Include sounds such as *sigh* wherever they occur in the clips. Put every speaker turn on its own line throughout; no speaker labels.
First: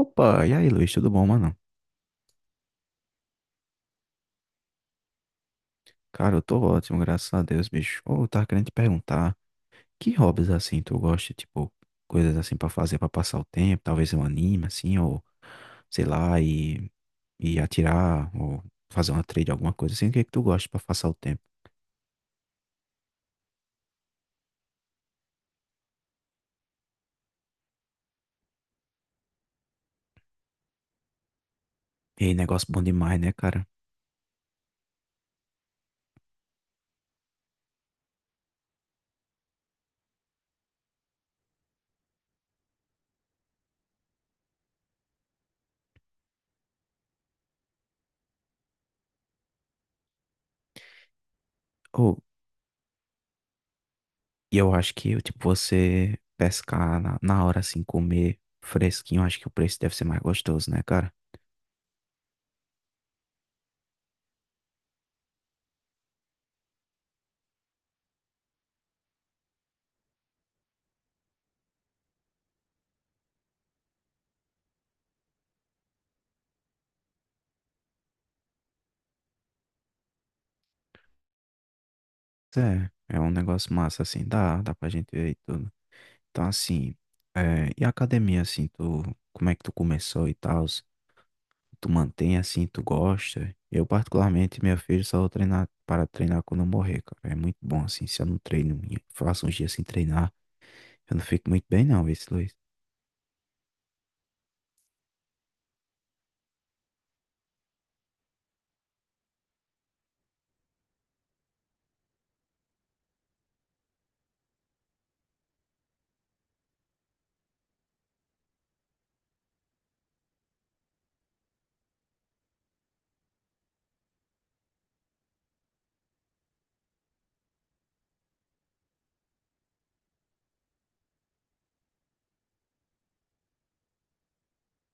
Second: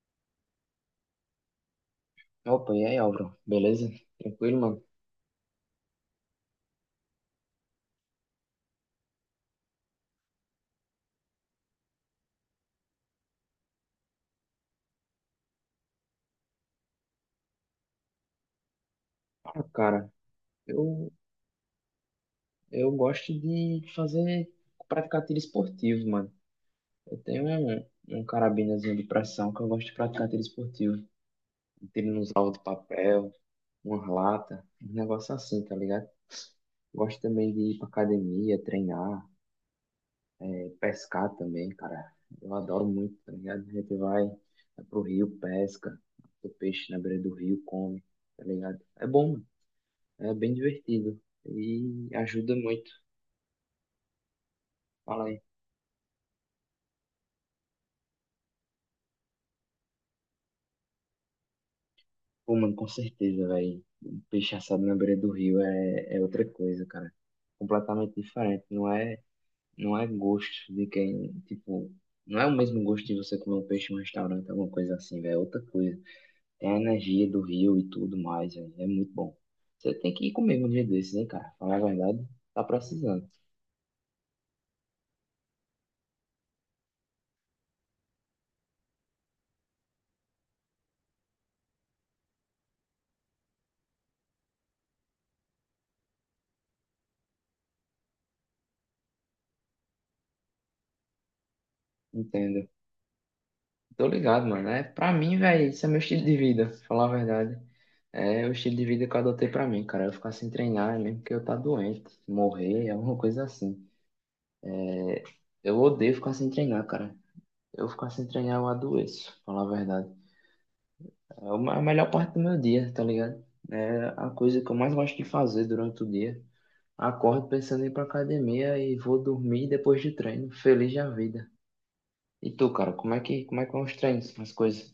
Opa, e aí, Luiz, tudo bom, mano?
Opa, e aí, Álvaro? Beleza? Tranquilo, mano?
Cara, eu tô ótimo, graças a Deus, bicho. Ô, eu tava querendo te perguntar, que hobbies assim tu gosta, tipo, coisas assim pra fazer pra passar o tempo, talvez um anime assim, ou sei lá, e atirar, ou fazer uma trade,
Ah,
alguma coisa assim,
cara,
o que é que tu gosta pra passar
eu,
o tempo?
eu gosto de fazer, praticar tiro esportivo, mano. Eu tenho um, um carabinazinho de pressão que eu gosto de praticar tiro esportivo. Um tiro
E
nos alvos de
negócio bom demais,
papel,
né, cara?
uma lata, um negócio assim, tá ligado? Gosto também de ir pra academia, treinar, pescar também, cara. Eu adoro muito, tá ligado? Vai pro rio, pesca, o peixe na beira do rio, come, tá ligado? É bom, mano. É bem divertido e
Ou,
ajuda muito.
e eu acho que,
Fala aí.
tipo, você pescar na hora assim, comer fresquinho, acho que o preço deve ser mais gostoso, né, cara?
Pô, mano, com certeza, velho. Um peixe assado na beira do rio é outra coisa, cara. Completamente diferente. Não é gosto de quem, tipo, não é o mesmo gosto de você comer um peixe em um restaurante, alguma coisa assim, velho. É outra coisa. Tem a energia do rio e tudo mais, velho. É muito bom. Você tem que ir comigo um dia desses, hein, cara? Falar a verdade, tá
É, é
precisando.
um negócio massa assim, dá pra gente ver e tudo. Então, assim, é, e a academia, assim, tu, como é que tu começou e tal? Tu mantém assim, tu gosta? Eu, particularmente, meu filho, só vou treinar para treinar quando eu morrer, cara. É muito bom, assim, se eu não treino, eu faço uns dias sem treinar, eu não fico muito bem, não, esse Luiz.
Entendo. Tô ligado, mano. É, pra mim, velho, isso é meu estilo de vida, falar a verdade. É o estilo de vida que eu adotei pra mim, cara. Eu ficar sem treinar, é mesmo que eu tá doente, morrer, é alguma coisa assim. É, eu odeio ficar sem treinar, cara. Eu ficar sem treinar, eu adoeço, pra falar a verdade. A melhor parte do meu dia, tá ligado? É a coisa que eu mais gosto de fazer durante o dia. Acordo pensando em ir pra academia e vou dormir depois de treino, feliz da vida. E tu, cara, como é que vão os treinos, as coisas?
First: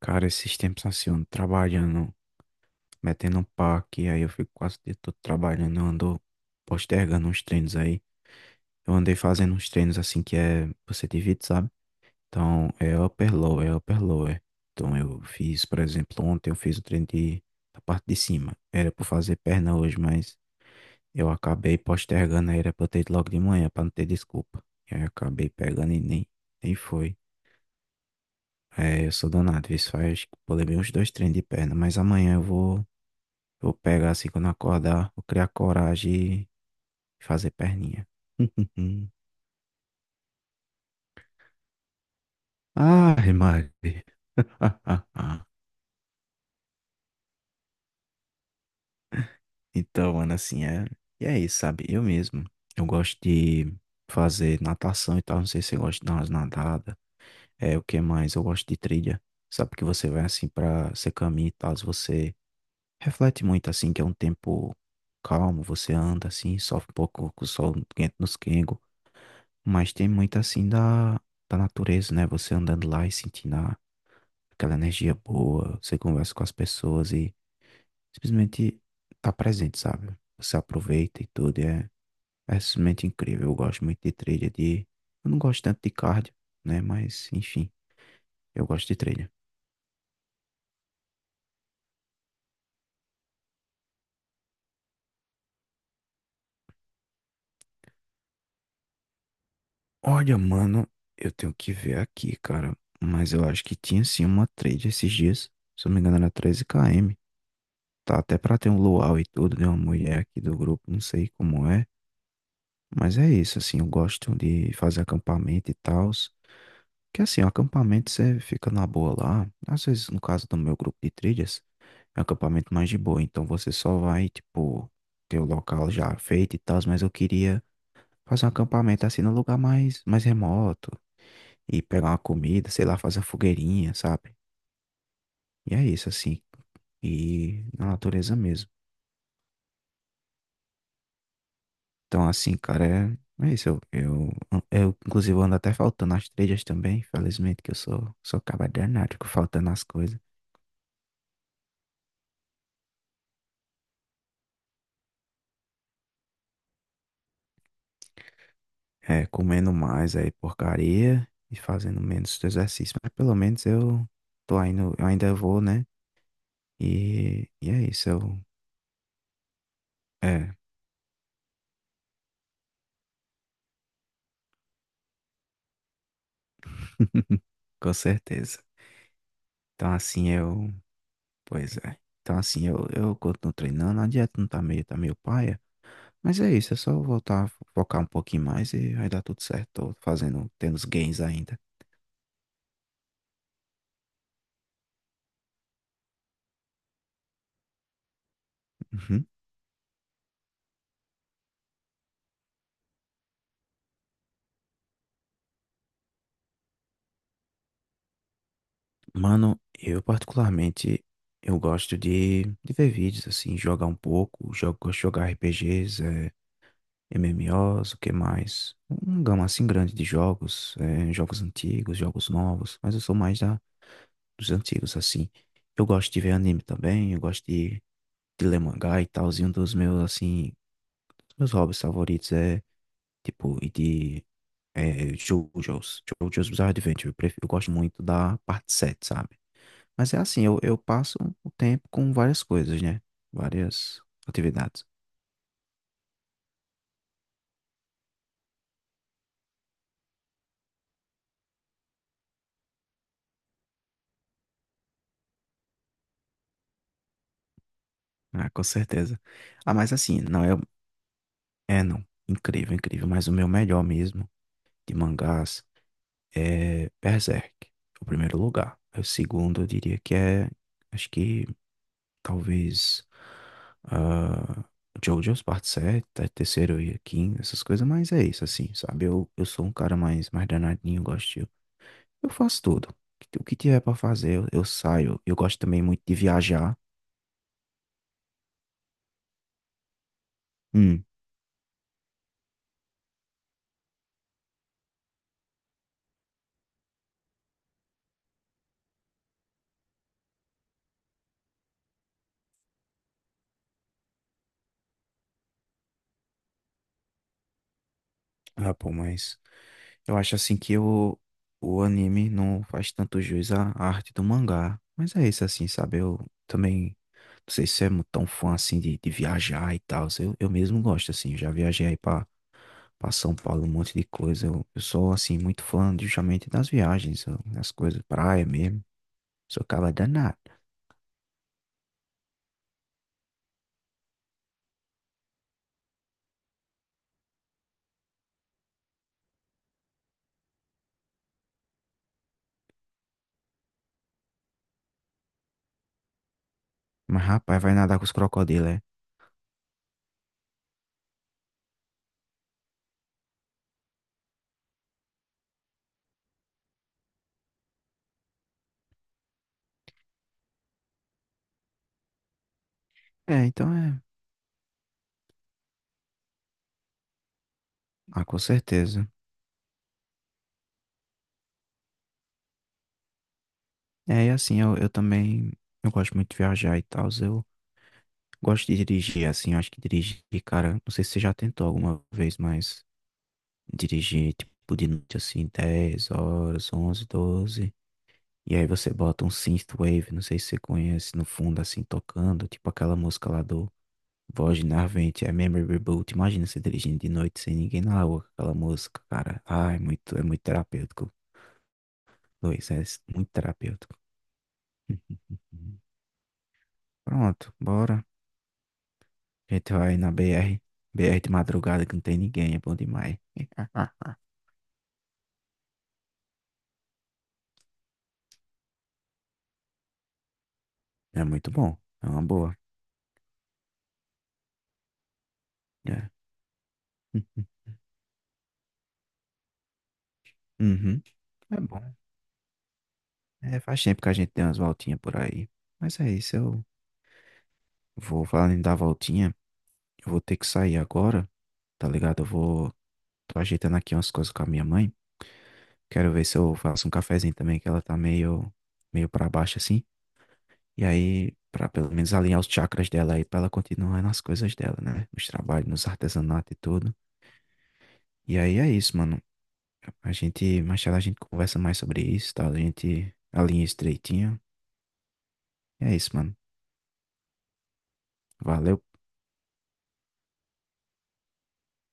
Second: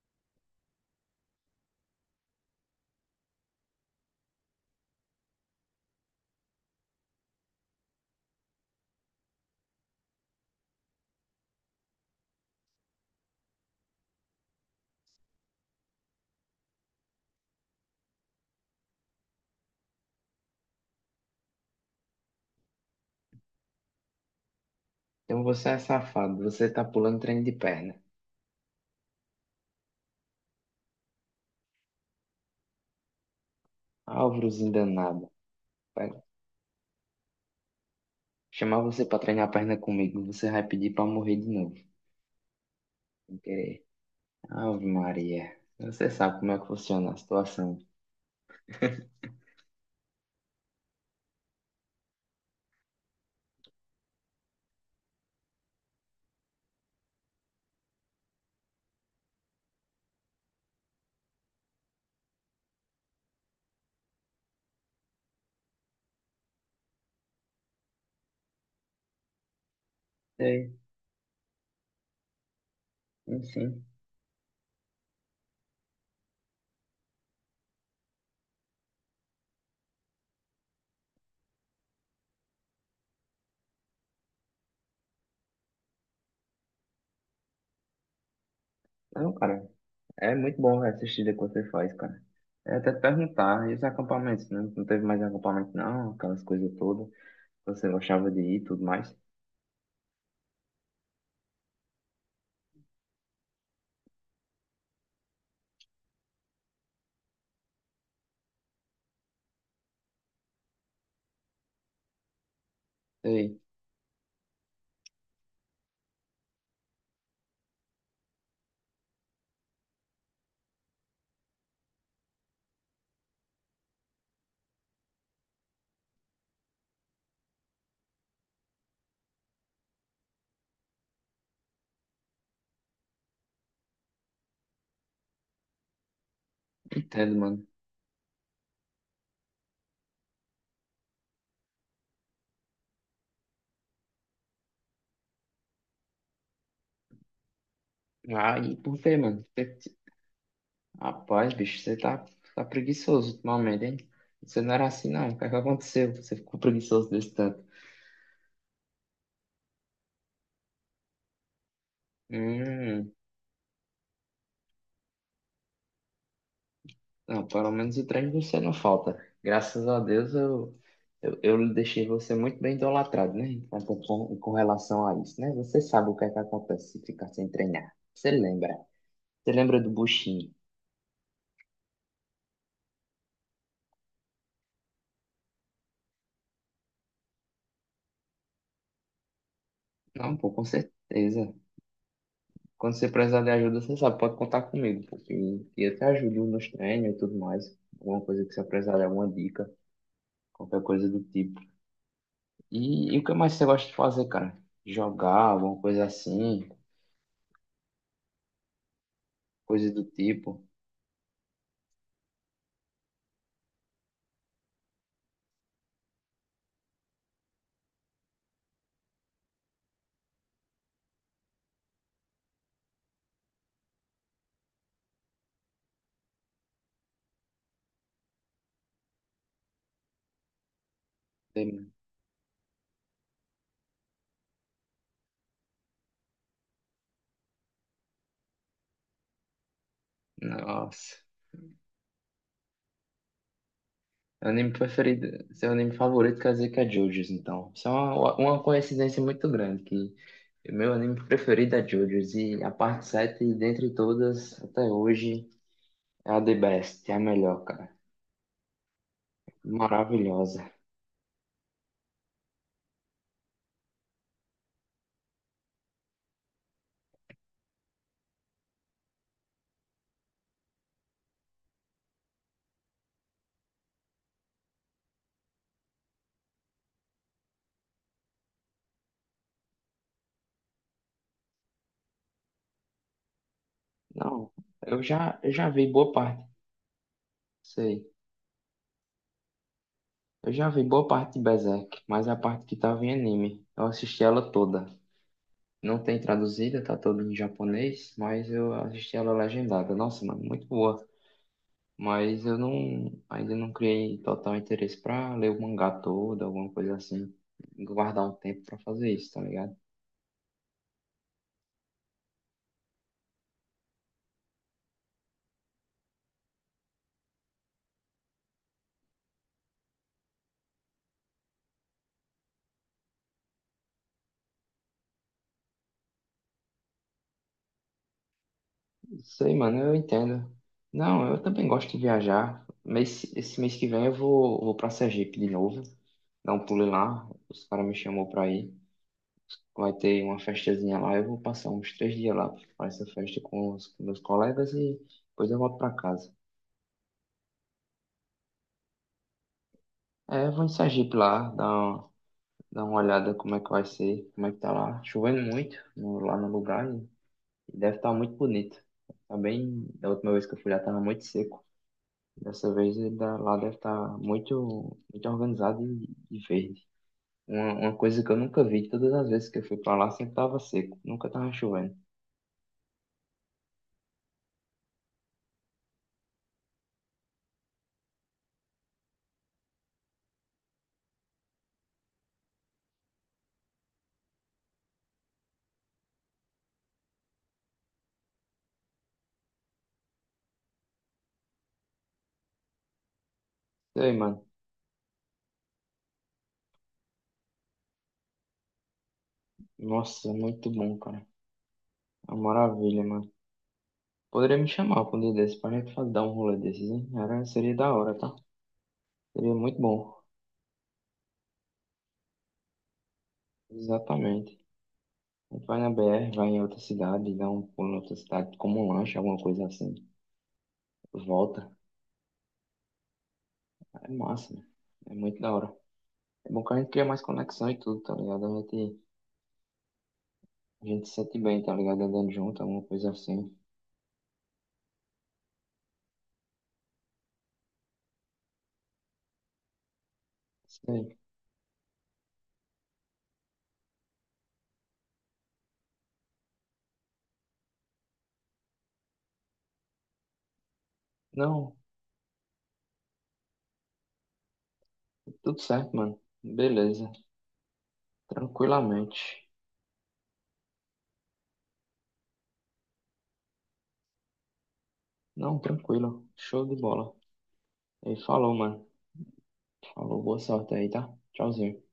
Cara, esses tempos assim, eu ando trabalhando, metendo um paque, aí eu fico quase o dia todo trabalhando, eu ando postergando uns treinos aí. Eu andei fazendo uns treinos assim que é, você divide, sabe? Então, é upper lower, é upper lower. Então, eu fiz, por exemplo, ontem eu fiz o treino de, da parte de cima. Era para fazer perna hoje, mas eu acabei postergando, aí era para eu ter ido logo de manhã, para não ter desculpa. E aí eu
Então
acabei
você é
pegando e nem,
safado, você
nem
tá
foi.
pulando treino de perna.
É, eu sou danado, isso faz, eu levei uns dois treinos de perna, mas amanhã eu vou pegar assim quando eu
Álvarozinho
acordar, vou
danado.
criar coragem e fazer perninha.
Chamar
*laughs*
você pra treinar a perna comigo, você vai pedir pra morrer de novo,
Ah,
sem
Mari.
querer. Ave
*laughs*
Maria, você sabe como é que funciona a situação.
Então, mano, assim, é. E é isso, sabe? Eu mesmo. Eu gosto de fazer natação e tal. Não sei se você gosta de dar umas nadadas. É, o que mais? Eu gosto de trilha. Sabe que você vai assim pra. Você caminha e tal. Você reflete muito, assim, que é um tempo calmo. Você anda assim, sofre um pouco com o sol quente nos quengos. Mas tem muito assim
Sei,
da, da natureza, né? Você andando lá e sentindo a-
enfim.
aquela energia boa. Você conversa com as pessoas e simplesmente tá presente, sabe? Você aproveita e tudo. É simplesmente incrível. Eu gosto muito de trilha de. Eu não gosto tanto de cardio, né? Mas, enfim, eu gosto de trilha.
Não, cara, é muito bom velho, essa assistir que você faz, cara. É até te perguntar, e os acampamentos, né? Não teve mais acampamento, não, aquelas coisas todas. Você gostava de ir e tudo mais.
Olha, mano, eu tenho que ver aqui, cara. Mas eu acho que tinha sim uma trilha esses dias. Se eu não me engano, era 13 km. Tá até pra ter um luau e tudo de uma mulher aqui do grupo, não sei como é. Mas é
Sei,
isso, assim, eu gosto de fazer acampamento e tal. Que assim, o acampamento você fica na boa lá. Às vezes, no caso do meu grupo de trilhas, é um acampamento mais de boa. Então você só vai, tipo, ter o local já feito e tal, mas eu queria fazer um acampamento assim num lugar mais, mais remoto. E pegar uma comida, sei lá, fazer uma fogueirinha, sabe? E é isso, assim.
entendo,
E
mano.
na natureza mesmo. Então, assim, cara, é, é isso. Eu inclusive, ando até faltando as trilhas também, infelizmente, que eu sou, sou
Ah,
cabra
e por
danado,
quê,
fico
mano?
faltando as
Você-
coisas.
Rapaz, bicho, tá preguiçoso ultimamente, hein? Você não era assim, não. O que é que aconteceu? Você ficou preguiçoso desse tanto.
É, comendo mais aí porcaria e fazendo menos exercício.
Hum.
Mas pelo menos eu tô indo, eu ainda vou, né?
Não,
E
pelo
é
menos o
isso,
trem
eu.
você não falta. Graças a Deus
É,
eu deixei você muito bem idolatrado, né? Então, com relação a isso, né? Você sabe o que é que acontece se ficar sem
*laughs*
treinar.
com
Você
certeza.
lembra? Você lembra do
Então assim
buchinho?
eu. Pois é. Então assim eu continuo treinando, a dieta não tá meio, tá meio paia. Mas é isso, é só voltar a focar um pouquinho mais e vai dar tudo certo. Tô
Não,
fazendo,
pô, com
tendo os gains
certeza.
ainda.
Quando você precisar de ajuda, você sabe, pode contar comigo, porque eu te ajudo nos treinos e tudo mais. Alguma coisa que você precisar de
Uhum.
alguma dica, qualquer coisa do tipo. E o que mais você gosta de fazer, cara? Jogar, alguma coisa assim,
Mano,
coisa do
eu
tipo.
particularmente. Eu gosto de ver vídeos, assim, jogar um pouco, jogo, gosto de jogar RPGs, MMOs, o que mais? Uma gama assim grande de jogos, jogos antigos, jogos novos, mas eu sou mais da, dos antigos, assim. Eu gosto de ver anime também, eu gosto de ler mangá e tal, e um dos meus, assim, meus hobbies favoritos é, tipo, e de JoJo's, JoJo's Bizarre Adventure, eu, prefiro, eu gosto muito da parte 7, sabe? Mas é assim, eu passo
Nossa.
o tempo com várias coisas, né? Várias
Meu anime
atividades.
preferido, seu anime favorito quer dizer que é JoJo's, então. Isso é uma coincidência muito grande, que meu anime preferido é JoJo's, e a parte 7 dentre todas, até hoje, é a the best, é a melhor, cara.
Ah, com certeza. Ah, mas assim, não é,
Maravilhosa.
é, não. Incrível, incrível. Mas o meu melhor mesmo de mangás é Berserk, o primeiro lugar. O segundo, eu diria que é, acho que talvez ah, JoJo's Part 7, tá? Terceiro e quinto, essas coisas. Mas é isso, assim, sabe? Eu sou um cara mais, mais danadinho, eu gosto. De- Eu faço tudo. O que tiver pra fazer,
Não,
eu saio. Eu
eu
gosto
já
também
vi
muito
boa
de
parte,
viajar.
sei. Eu já vi
Hum.
boa parte de Berserk, mas a parte que tava em anime, eu assisti ela toda. Não tem traduzida, tá toda em japonês, mas eu assisti ela legendada. Nossa, mano, muito boa. Mas eu não, ainda não criei total interesse pra ler o mangá todo, alguma coisa assim. Guardar um tempo
Ah,
pra
pô,
fazer isso,
mas
tá ligado?
eu acho assim que o anime não faz tanto jus à à arte do mangá. Mas é isso assim, sabe? Eu também não sei se é tão fã assim de viajar e tal. Eu mesmo gosto, assim, eu já viajei aí pra, pra São Paulo, um monte de coisa. Eu sou assim, muito fã justamente das viagens, eu- das coisas, praia mesmo.
Sei,
Sou
mano,
cara
eu
danado.
entendo. Não, eu também gosto de viajar. Mês, esse mês que vem vou pra Sergipe de novo. Dar um pulo lá. Os caras me chamou pra ir. Vai ter uma festazinha lá. Eu vou passar uns 3 dias lá pra essa festa com os com meus colegas e depois eu volto pra casa.
Mas rapaz, vai nadar com os crocodilos, é?
É, eu vou em Sergipe lá, dar Dá uma olhada como é que vai ser, como é que tá lá. Chovendo muito no- lá no lugar e deve estar muito bonito. Tá bem, da última vez que eu fui lá tava muito seco. Dessa vez ele dá-
É,
lá
então
deve
é.
estar muito, muito organizado e verde. Uma
Ah,
coisa que eu
com
nunca vi,
certeza.
todas as vezes que eu fui pra lá sempre tava seco, nunca tava chovendo.
É, e assim, eu também. Eu gosto muito de viajar e tal. Gosto de dirigir, assim, eu acho que dirigir, cara, não sei se você já tentou alguma vez, mas dirigir, tipo, de noite, assim, 10 horas, 11, 12 e aí você bota um synthwave, não sei se você conhece, no fundo, assim, tocando, tipo aquela música lá do
Sei, mano.
Voz Narvente, é Memory Reboot, imagina você dirigindo de noite sem ninguém na rua, com aquela música, cara, ai, é
Nossa,
muito
muito bom,
terapêutico,
cara. É uma
Luiz, é
maravilha, mano.
muito terapêutico.
Poderia me chamar pra um dia desses pra
Uhum.
gente fazer- dar um rolê desses, hein? Era,
Pronto,
seria da
bora,
hora, tá? Seria
a gente
muito
vai na
bom.
BR, BR de madrugada que não tem ninguém, é bom demais.
Exatamente. Vai na BR, vai em outra cidade, dá um pulo em outra cidade, como um lanche, alguma coisa assim.
É muito
Volta.
bom. É uma boa.
É massa, né? É muito da hora.
É.
É bom que a gente cria mais
*laughs*
conexão e tudo, tá ligado? A
Uhum.
gente se sente
É
bem, tá
bom.
ligado? Andando junto, alguma coisa assim.
É, faz tempo que a gente tem umas voltinhas por aí. Mas é isso, eu vou falando em dar voltinha. Eu vou ter que sair
Isso aí.
agora, tá ligado? Eu vou. Tô ajeitando aqui umas coisas com a minha mãe. Quero ver se eu faço um cafezinho também, que ela tá meio, meio pra baixo assim. E aí, pra
Não,
pelo menos alinhar os chakras dela aí, pra ela continuar nas coisas dela, né? Nos
tudo
trabalhos, nos
certo, mano.
artesanatos e tudo.
Beleza.
E aí é isso,
Tranquilamente.
mano. A gente, mais tarde a gente conversa mais sobre isso, tá? A gente alinha estreitinho.
Não,
É isso,
tranquilo.
mano.
Show de bola. E falou,
Valeu.
mano. Falou, boa sorte aí, tá? Tchauzinho.